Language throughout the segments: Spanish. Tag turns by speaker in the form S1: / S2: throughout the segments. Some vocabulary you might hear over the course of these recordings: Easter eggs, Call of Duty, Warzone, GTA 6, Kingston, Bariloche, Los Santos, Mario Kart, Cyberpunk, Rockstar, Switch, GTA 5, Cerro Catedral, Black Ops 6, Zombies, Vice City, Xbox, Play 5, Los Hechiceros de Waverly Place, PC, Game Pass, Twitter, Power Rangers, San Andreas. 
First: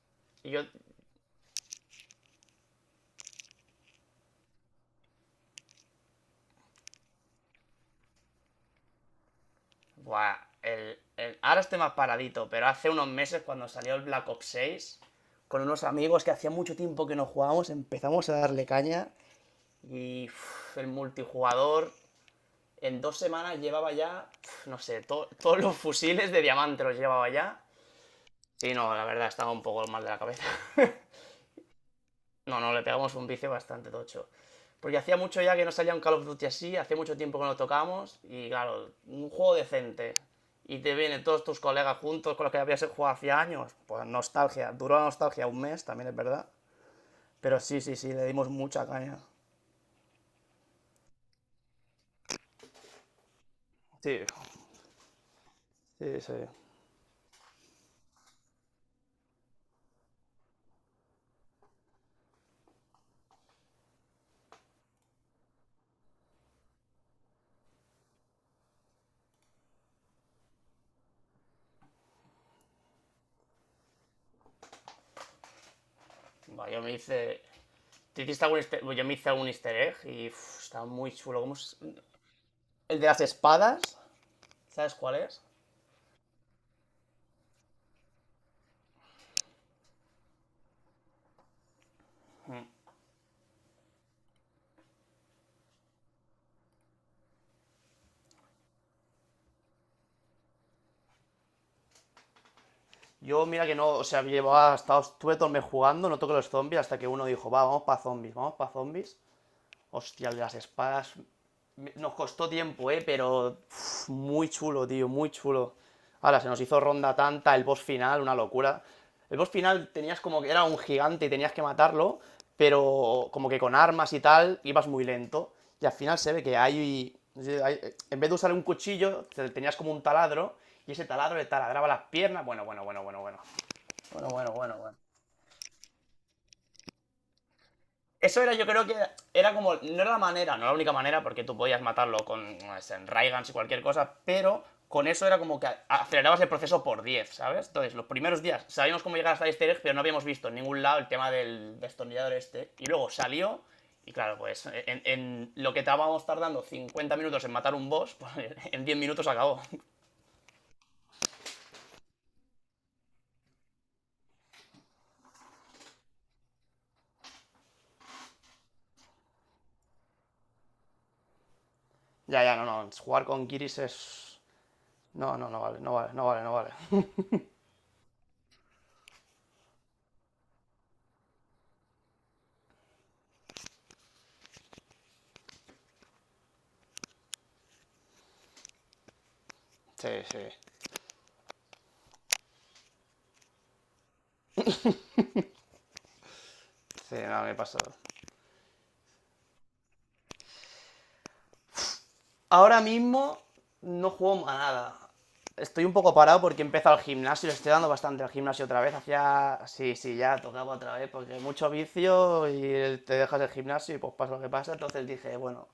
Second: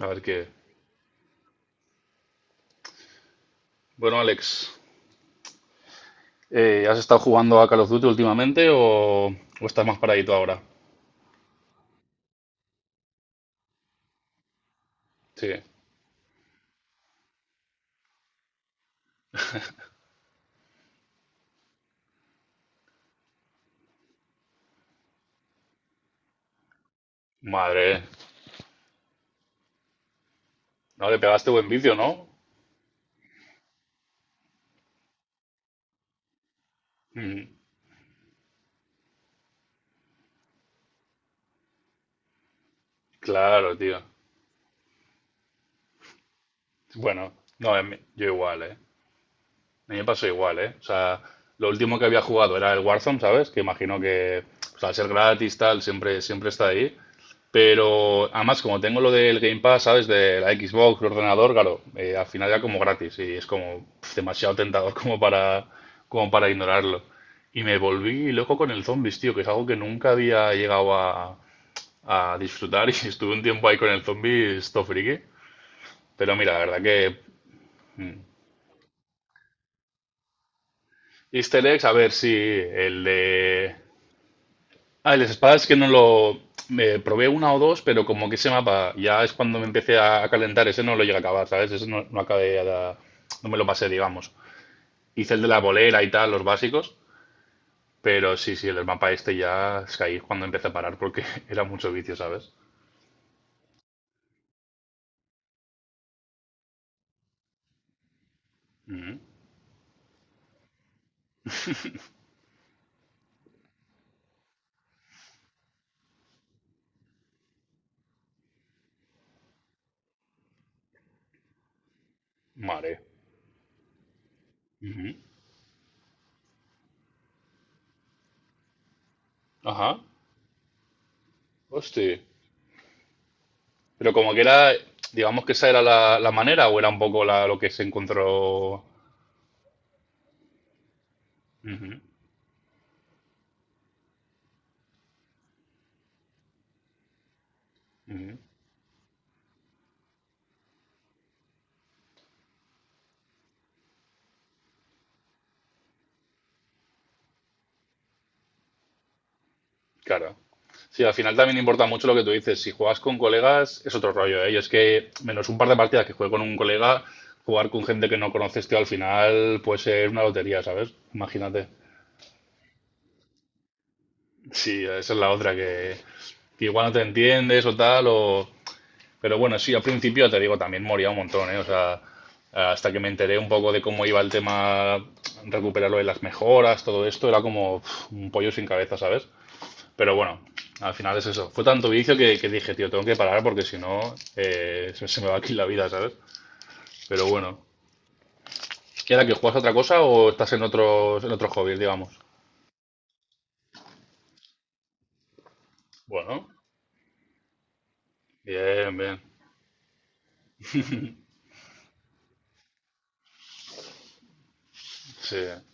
S1: A ver qué.
S2: Yo.
S1: Bueno, Alex, ¿has estado jugando a Call of Duty últimamente o estás más paradito
S2: Buah,
S1: ahora?
S2: ahora estoy más paradito, pero hace unos meses cuando salió el Black Ops 6,
S1: Sí.
S2: con unos amigos que hacía mucho tiempo que no jugábamos, empezamos a darle caña y uf, el multijugador en dos semanas llevaba ya, no sé, todos los fusiles de diamante los llevaba ya.
S1: Madre,
S2: Sí, no, la verdad, estaba un poco mal de la cabeza.
S1: no le pegaste buen vicio, ¿no?
S2: No, no, le pegamos un vicio bastante tocho. Porque hacía mucho ya que no salía un Call of Duty así, hacía mucho tiempo
S1: Mm,
S2: que no lo tocamos, y claro, un juego decente. Y te vienen todos tus colegas juntos con los que habías jugado hace años.
S1: claro, tío.
S2: Pues nostalgia, duró la nostalgia un mes, también es verdad.
S1: Bueno,
S2: Pero
S1: no,
S2: sí, sí, sí, le
S1: yo
S2: dimos
S1: igual, ¿eh?
S2: mucha caña.
S1: A mí me pasó igual, ¿eh? O sea, lo último que había jugado era el Warzone, ¿sabes? Que imagino
S2: Sí.
S1: que pues, al ser gratis, tal,
S2: Sí,
S1: siempre,
S2: sí.
S1: siempre está ahí. Pero además, como tengo lo del Game Pass, ¿sabes? De la Xbox, el ordenador, claro, al final ya como gratis y es como pf, demasiado tentador como para ignorarlo. Y me volví loco con el Zombies, tío, que es algo que nunca había llegado a disfrutar y estuve un tiempo ahí con el Zombies, esto friki. Pero mira, la
S2: Bueno,
S1: verdad
S2: yo me
S1: que
S2: hice. ¿Te hiciste algún easter... Yo me hice algún easter egg y uff, está muy chulo. ¿Cómo
S1: Easter
S2: es?
S1: eggs, a ver si
S2: El
S1: el
S2: de las
S1: de.
S2: espadas, ¿sabes
S1: Ah,
S2: cuál
S1: el
S2: es?
S1: espadas que no lo. Me probé una o dos, pero como que ese mapa ya es cuando me empecé a calentar. Ese no lo llegué a acabar, ¿sabes? Ese no, no acabé. No me lo pasé, digamos. Hice el de la bolera y tal, los básicos. Pero sí, sí, el mapa este ya es que ahí es cuando empecé a parar porque era mucho vicio, ¿sabes?
S2: Yo, mira que no, o sea, llevaba, hasta, estuve todo el mes jugando, no toqué los zombies, hasta que uno dijo, va, vamos para zombies, vamos para zombies.
S1: Ujú.
S2: Hostia, el de las espadas. Nos costó tiempo, pero uf, muy chulo, tío, muy chulo. Ahora, se nos hizo ronda tanta, el boss final, una locura. El boss final tenías como que era un gigante y tenías que matarlo,
S1: Vale.
S2: pero como que con armas y tal, ibas muy
S1: Ujú.
S2: lento. Y al final se ve que hay- en vez de usar un cuchillo, tenías como
S1: Ajá.
S2: un taladro, y ese taladro le taladraba las
S1: Hostia.
S2: piernas. Bueno, bueno, bueno, bueno, bueno.
S1: Pero
S2: Bueno,
S1: como que
S2: bueno,
S1: era.
S2: bueno, bueno.
S1: Digamos que esa era la manera o era un poco lo que se
S2: Eso era, yo
S1: encontró.
S2: creo que era como. No era la manera, no la única manera, porque tú podías matarlo con no y cualquier cosa, pero con eso era como que acelerabas el proceso por 10, ¿sabes? Entonces, los
S1: Ujú.
S2: primeros días sabíamos cómo llegar hasta Easter egg, pero no habíamos visto en ningún lado el tema del destornillador este. Y luego salió, y claro, pues en lo que estábamos tardando 50 minutos en matar un boss, pues en 10 minutos acabó.
S1: Claro. Sí, al final también importa mucho lo que tú dices. Si juegas con colegas, es otro rollo, ¿eh? Yo es que, menos un par de partidas que juegue con un colega, jugar con gente que no conoces, tío, al final puede ser una lotería, ¿sabes? Imagínate.
S2: Ya, ya, no, no. Jugar con Kiris es.
S1: Sí, esa es la
S2: No, no,
S1: otra,
S2: no vale, no vale, no vale, no
S1: que
S2: vale.
S1: igual no te entiendes o tal. Pero bueno, sí, al principio te digo, también moría un montón, ¿eh? O sea, hasta que me enteré un poco de cómo iba el tema, recuperarlo de las mejoras, todo esto, era como uf, un pollo sin cabeza, ¿sabes?
S2: Sí,
S1: Pero bueno,
S2: sí.
S1: al final es eso. Fue tanto vicio que dije, tío, tengo que parar porque si no se me va aquí la vida, ¿sabes?
S2: Sí,
S1: Pero
S2: no, me
S1: bueno.
S2: pasó.
S1: ¿Y ahora que juegas a otra cosa o estás en otros hobbies, digamos?
S2: Ahora mismo no juego a nada. Estoy un poco parado
S1: Bueno,
S2: porque he empezado el gimnasio, le estoy dando bastante al gimnasio otra vez.
S1: bien, bien.
S2: Hacía. Sí, sí, ya tocaba otra vez porque mucho vicio y te dejas el gimnasio y pues pasa lo que pasa. Entonces dije,
S1: Sí.
S2: bueno,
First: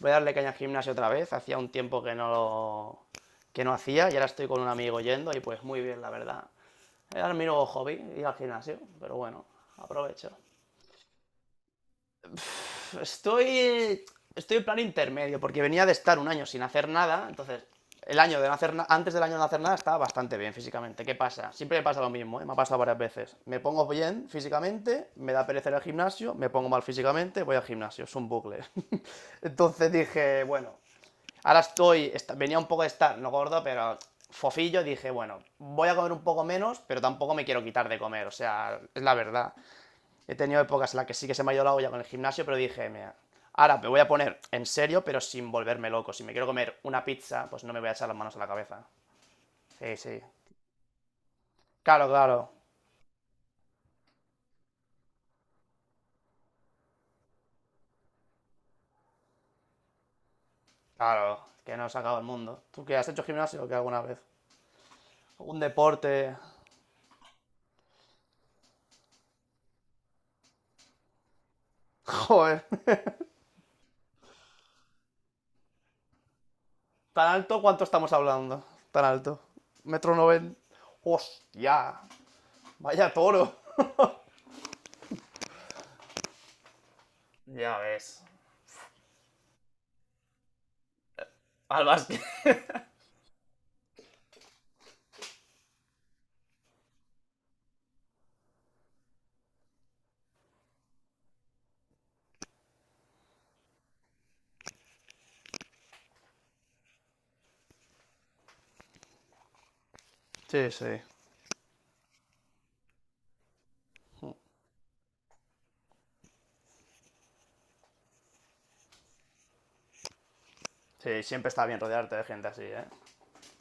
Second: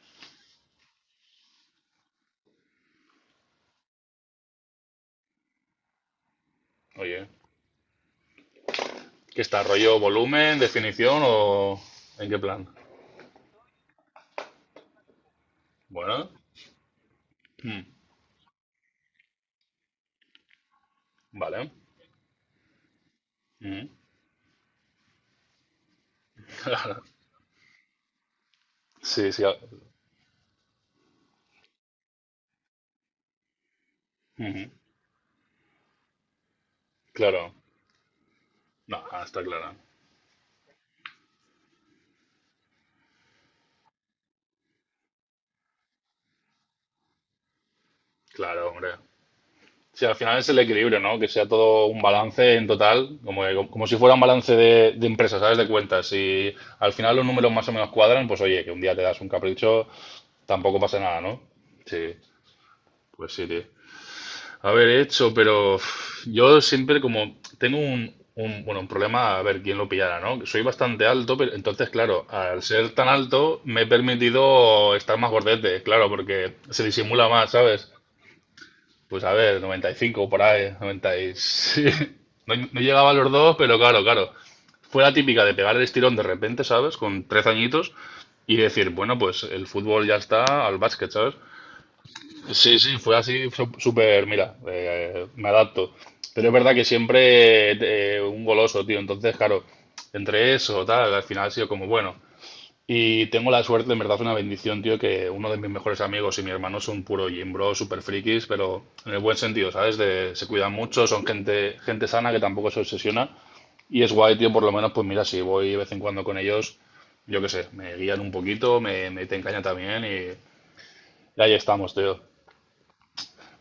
S2: voy a darle caña al gimnasio otra vez. Hacía un tiempo que no lo, que no hacía, y ahora estoy con un amigo yendo y pues muy bien, la verdad.
S1: Oye,
S2: Era mi nuevo hobby, ir al gimnasio, pero
S1: ¿qué
S2: bueno,
S1: está? ¿Rollo
S2: aprovecho.
S1: volumen, definición o en qué plan?
S2: Estoy. Estoy en plan intermedio, porque venía de estar un
S1: Bueno,
S2: año sin hacer nada, entonces.
S1: mm,
S2: El año de no hacer antes del año de no hacer nada estaba bastante bien físicamente. ¿Qué pasa?
S1: vale.
S2: Siempre me pasa lo mismo, ¿eh? Me ha pasado varias veces. Me
S1: Mm.
S2: pongo bien físicamente, me da pereza ir al gimnasio, me pongo mal físicamente, voy al gimnasio, es un bucle.
S1: Sí, sí.
S2: Entonces dije, bueno, ahora estoy, venía un poco de estar, no gordo, pero
S1: Ujú,
S2: fofillo, dije, bueno, voy a comer un poco menos, pero tampoco me
S1: claro.
S2: quiero quitar de comer, o sea,
S1: No,
S2: es la
S1: está
S2: verdad.
S1: claro.
S2: He tenido épocas en las que sí que se me ha ido la olla con el gimnasio, pero dije, mira, ahora me voy a poner en serio, pero sin volverme loco. Si me quiero comer una pizza, pues no me voy a echar las manos a la
S1: Claro,
S2: cabeza.
S1: hombre.
S2: Sí,
S1: Sí, al
S2: sí.
S1: final es el equilibrio, ¿no? Que sea todo un
S2: Claro, claro.
S1: balance en total, como, como si fuera un balance de empresas, ¿sabes? De cuentas. Si al final los números más o menos cuadran, pues oye, que un día te das un capricho, tampoco pasa nada,
S2: Claro.
S1: ¿no?
S2: Que no se
S1: Sí,
S2: acaba el mundo. ¿Tú qué has hecho
S1: pues sí, tío.
S2: gimnasio o qué alguna vez?
S1: A ver, he hecho,
S2: Un
S1: pero
S2: deporte.
S1: uf, yo siempre como tengo bueno, un problema, a ver quién lo pillara, ¿no? Soy bastante alto, pero entonces, claro, al
S2: Joder.
S1: ser tan alto me he permitido estar más gordete, claro, porque se disimula
S2: ¿Tan
S1: más,
S2: alto cuánto
S1: ¿sabes?
S2: estamos hablando? Tan
S1: Pues a
S2: alto.
S1: ver,
S2: Metro
S1: 95 por
S2: noventa.
S1: ahí, 90 sí.
S2: ¡Hostia!
S1: No, no llegaba a
S2: Vaya
S1: los
S2: toro.
S1: dos, pero claro, claro. Fue la típica de pegar el estirón de repente, ¿sabes? Con 13
S2: Ya
S1: añitos
S2: ves.
S1: y decir, bueno, pues el fútbol ya está al básquet, ¿sabes?
S2: Al básquet.
S1: Sí, sí, fue así, súper, mira, me adapto. Pero es verdad que siempre un goloso, tío. Entonces, claro, entre eso, tal, al final ha sido como, bueno, y tengo la suerte, en verdad, una bendición, tío, que uno de mis mejores amigos y mi hermano son puro gym bro, super frikis, pero en el buen sentido, ¿sabes? De, se
S2: Sí,
S1: cuidan
S2: sí.
S1: mucho, son gente sana que tampoco se obsesiona. Y es guay, tío, por lo menos, pues mira, si voy de vez en cuando con ellos, yo qué sé, me guían un poquito, me te encañan también
S2: Sí,
S1: y
S2: siempre
S1: ahí
S2: está bien
S1: estamos,
S2: rodearte
S1: tío.
S2: de gente así, ¿eh?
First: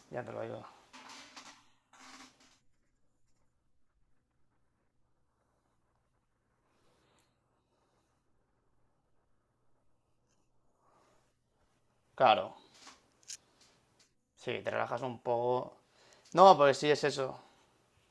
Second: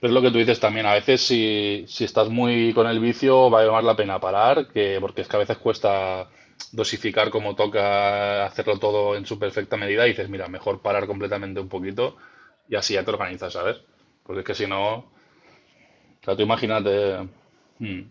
S1: Es lo
S2: Ya
S1: que
S2: te
S1: tú
S2: lo
S1: dices
S2: digo.
S1: también, a veces si estás muy con el vicio vale más la pena parar, porque es que a veces cuesta dosificar como toca, hacerlo todo en su perfecta medida y dices, mira, mejor parar completamente un poquito
S2: Claro.
S1: y así ya te organizas, ¿sabes? Porque es
S2: Sí,
S1: que si
S2: te
S1: no,
S2: relajas
S1: o
S2: un poco.
S1: sea,
S2: No, porque sí es eso.
S1: mm,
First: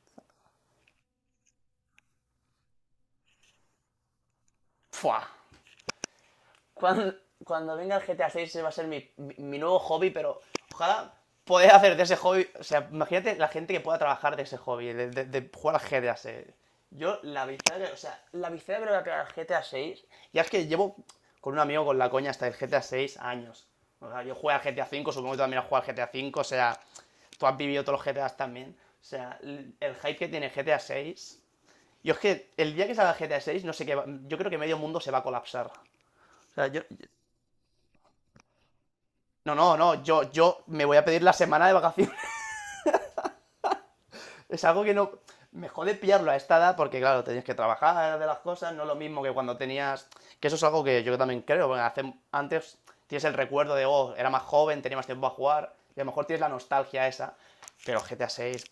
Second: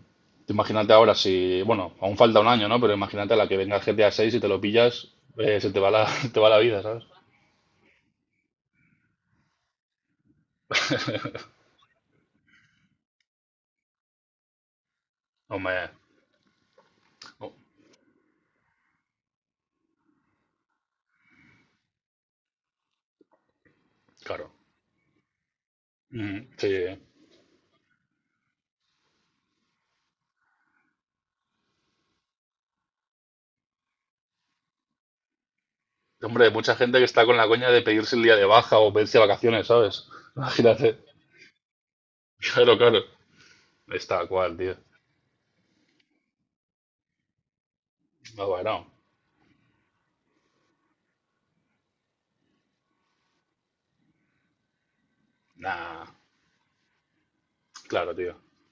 S1: tú imagínate ahora si, bueno, aún falta un año, ¿no? Pero imagínate a la que venga el GTA 6 y te lo pillas,
S2: Fua.
S1: se te va la, te va la vida, ¿sabes?
S2: Cuando, cuando venga el GTA 6, ese va a ser mi nuevo hobby, pero ojalá poder hacer de ese hobby. O sea, imagínate la gente que pueda trabajar de ese hobby, de, de
S1: No
S2: jugar
S1: me,
S2: al GTA seis. Yo, la
S1: no,
S2: victoria, o sea, la victoria que le voy a pegar al GTA seis, ya es que llevo con un amigo con la coña hasta el GTA seis años. O sea, yo
S1: claro,
S2: jugué al GTA cinco, supongo que tú también has jugado al GTA cinco. O
S1: Mm,
S2: sea,
S1: sí.
S2: tú has vivido todos los GTAs también. O sea, el hype que tiene GTA seis. Yo es que el día que salga GTA seis no sé qué, yo creo que medio mundo se va a colapsar.
S1: Hombre, hay
S2: O sea,
S1: mucha
S2: yo,
S1: gente que está con la coña de pedirse el día de baja o pedirse
S2: no,
S1: vacaciones,
S2: no, no,
S1: ¿sabes?
S2: yo, yo me
S1: Imagínate.
S2: voy a pedir la semana de vacaciones.
S1: Claro, claro. Está cual,
S2: Es
S1: tío.
S2: algo que no... Me jode pillarlo a esta edad porque, claro, tenías que trabajar de las
S1: No,
S2: cosas, no es
S1: bueno.
S2: lo mismo que cuando tenías... Que eso es algo que yo también creo, porque antes tienes el recuerdo de, oh, era más joven, tenía más tiempo a jugar, y a
S1: Nah.
S2: lo mejor tienes la nostalgia esa. Pero
S1: Claro,
S2: GTA
S1: tío.
S2: 6,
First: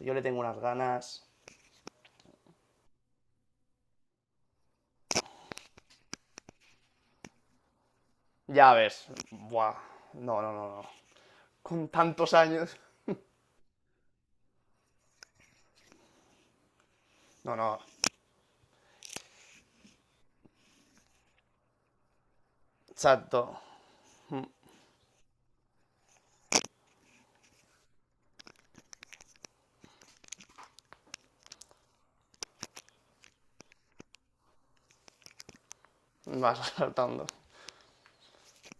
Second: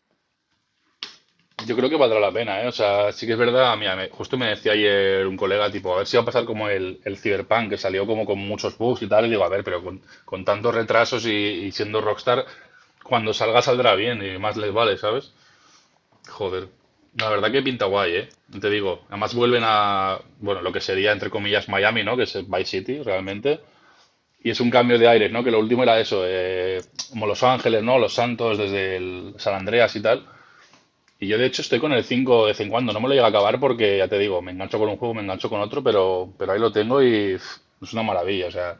S2: yo le tengo unas ganas...
S1: Yo creo que valdrá la pena, ¿eh? O sea, sí que es verdad. Mira, justo me decía ayer un colega, tipo, a ver si va a pasar como el Cyberpunk, que salió como con
S2: Ya
S1: muchos
S2: ves,
S1: bugs y tal. Y digo, a ver,
S2: buah,
S1: pero
S2: no,
S1: con
S2: no, no,
S1: tantos
S2: no.
S1: retrasos y
S2: Con
S1: siendo
S2: tantos
S1: Rockstar,
S2: años...
S1: cuando salga saldrá bien y más les vale, ¿sabes? Joder, la verdad
S2: No,
S1: que
S2: no,
S1: pinta guay, ¿eh? No te digo, además vuelven bueno, lo que sería entre comillas Miami, ¿no? Que es el Vice City realmente.
S2: exacto.
S1: Y es un cambio de aires, ¿no? Que lo último era eso, como Los Ángeles, ¿no? Los Santos desde el San Andreas y tal. Y yo de hecho estoy con el 5 de vez en cuando, no me lo llega a acabar porque ya te digo, me engancho con un juego, me engancho con otro, pero ahí
S2: Vas
S1: lo tengo
S2: saltando.
S1: y pff, es una maravilla, o sea,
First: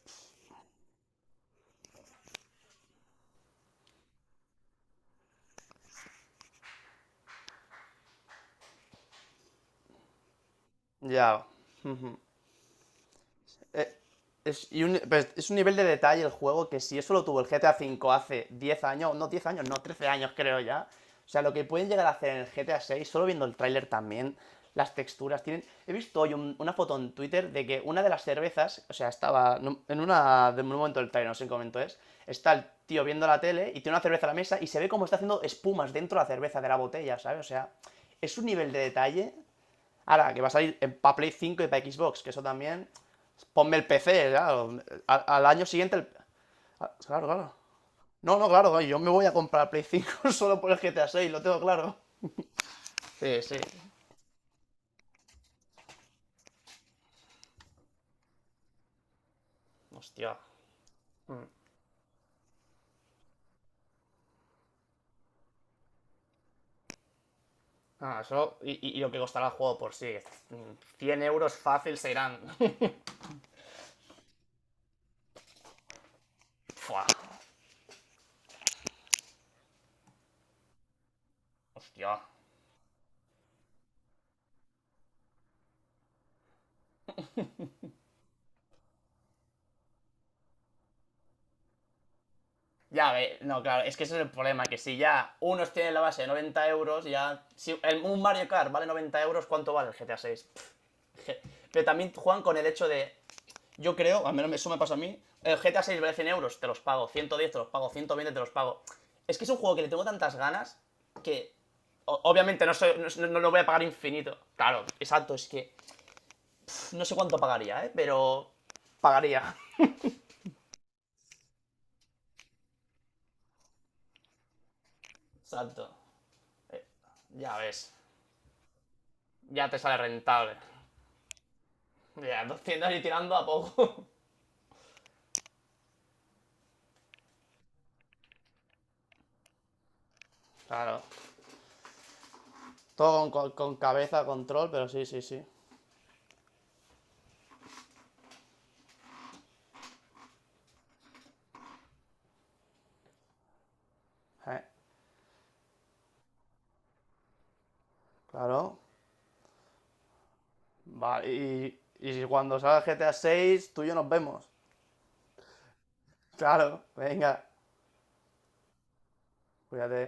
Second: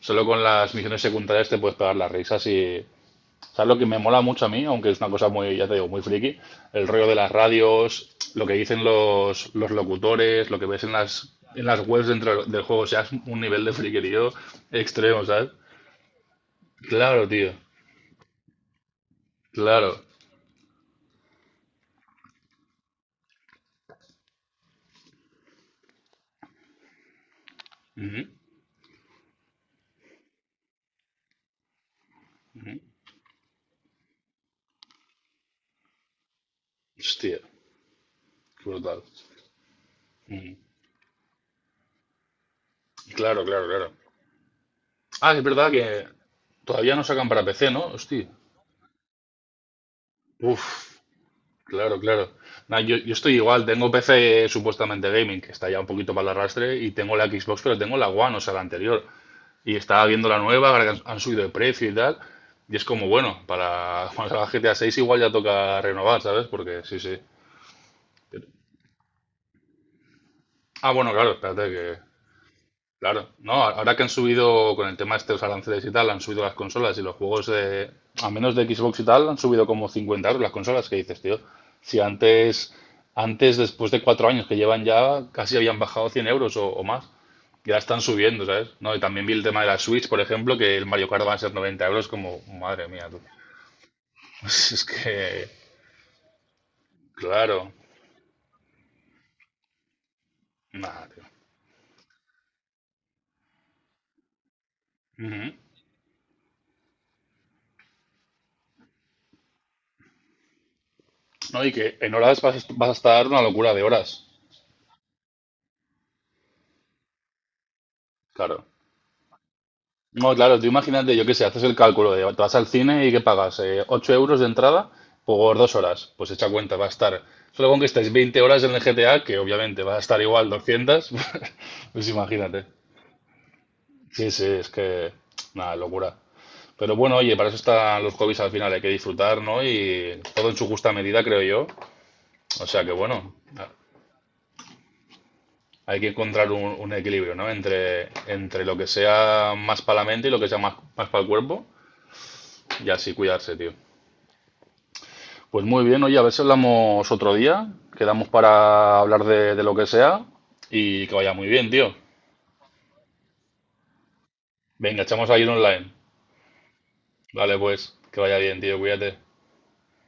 S1: solo con las misiones secundarias te puedes pegar las risas y. ¿Sabes lo que me mola mucho a mí? Aunque es una cosa muy, ya te digo, muy friki. El rollo de las radios, lo que dicen los locutores, lo que ves
S2: Ya.
S1: en las webs
S2: Ujú.
S1: dentro del juego. O sea, es un nivel de
S2: Eh,
S1: friquerío extremo,
S2: es
S1: ¿sabes?
S2: un nivel de detalle el juego que si eso lo
S1: Claro,
S2: tuvo el
S1: tío.
S2: GTA V hace 10 años, no
S1: Claro.
S2: 13 años creo ya. O sea, lo que pueden llegar a hacer en el GTA 6, solo viendo el tráiler también, las texturas, tienen... He visto hoy una foto en Twitter de que una de las
S1: Ujú.
S2: cervezas, o sea, estaba en una... de un momento del tráiler, no sé en qué momento es, está el tío viendo la tele y tiene una cerveza a la mesa y se ve como está haciendo espumas dentro de la cerveza de la botella, ¿sabes?
S1: Hostia,
S2: O sea, es un
S1: qué
S2: nivel de
S1: brutal.
S2: detalle. Ahora, que va a salir para Play 5 y para Xbox, que eso también.
S1: Claro, claro,
S2: Ponme el
S1: claro.
S2: PC, claro. Al,
S1: Ah, es
S2: al año
S1: verdad
S2: siguiente.
S1: que todavía no
S2: Claro,
S1: sacan para
S2: claro.
S1: PC, ¿no? Hostia.
S2: No, no, claro, yo me voy a comprar Play 5 solo por el
S1: Uf.
S2: GTA 6, lo tengo claro.
S1: Claro, claro. Nah, yo estoy
S2: Sí, sí.
S1: igual, tengo PC supuestamente gaming, que está ya un poquito para el arrastre, y tengo la Xbox, pero tengo la One, o sea, la anterior. Y estaba viendo
S2: Hostia.
S1: la nueva, ahora que han subido
S2: Mm.
S1: de precio y tal, y es como, bueno, para cuando salga GTA 6 igual ya toca renovar, ¿sabes? Porque sí, sí.
S2: Ah, eso. Y, lo que costará el juego por sí.
S1: Ah, bueno,
S2: 100
S1: claro,
S2: euros
S1: espérate
S2: fácil
S1: que.
S2: serán.
S1: Claro, no, ahora que han subido con el tema este de estos aranceles y tal, han subido las consolas y
S2: Fua.
S1: los juegos de, a menos de Xbox y tal, han subido como 50 € las consolas que dices, tío. Si
S2: Hostia.
S1: antes, después de 4 años que llevan ya, casi habían bajado 100 € o más, ya están subiendo, ¿sabes? No, y también vi el tema de la Switch, por ejemplo, que el Mario Kart va a ser 90 euros, como, madre mía,
S2: Ya,
S1: tú.
S2: ve, no, claro, es que ese es el problema, que
S1: Es
S2: si
S1: que,
S2: ya unos tienen la base de 90 euros, ya...
S1: claro,
S2: Si un Mario Kart vale 90 euros, ¿cuánto vale el GTA 6?
S1: nada, tío.
S2: Pero también juegan con el hecho de, yo creo, al menos eso me pasa a mí,
S1: Ujú.
S2: el GTA seis vale 100 euros, te los pago, 110 te los pago, 120 te los pago. Es que es un juego que le tengo tantas ganas que
S1: No, y que en
S2: o-
S1: horas vas,
S2: obviamente no,
S1: vas a
S2: soy- no,
S1: estar
S2: no
S1: una
S2: lo voy a
S1: locura de
S2: pagar
S1: horas,
S2: infinito. Claro, exacto, es que no sé cuánto pagaría, ¿eh? Pero
S1: claro.
S2: pagaría.
S1: No, claro, tú imagínate, yo qué sé, haces el cálculo de te vas al cine y que pagas 8 € de entrada por dos
S2: Exacto,
S1: horas. Pues echa cuenta, va a estar,
S2: ya
S1: solo con que
S2: ves,
S1: estés 20 horas en el GTA, que
S2: ya te
S1: obviamente va
S2: sale
S1: a estar igual
S2: rentable.
S1: 200 pues
S2: Ya,
S1: imagínate.
S2: 200 y tirando a poco.
S1: Sí, sí, es que, nada, locura. Pero bueno, oye, para eso están los hobbies al final, hay que disfrutar, ¿no? Y todo en su justa
S2: Claro.
S1: medida, creo yo. O sea que
S2: Todo con,
S1: bueno,
S2: con cabeza, control, pero sí, sí, sí.
S1: hay que encontrar un equilibrio, ¿no? Entre lo que sea más para la mente y lo que sea más para el cuerpo, y así cuidarse, tío.
S2: Eh,
S1: Pues muy bien, oye, a ver si hablamos otro día, quedamos
S2: claro.
S1: para hablar de lo que sea y que
S2: Vale,
S1: vaya muy bien, tío.
S2: y si cuando salga GTA seis tú y yo nos vemos.
S1: Venga, echamos ahí un online.
S2: Claro, venga,
S1: Vale, pues, que vaya bien, tío, cuídate.
S2: cuídate.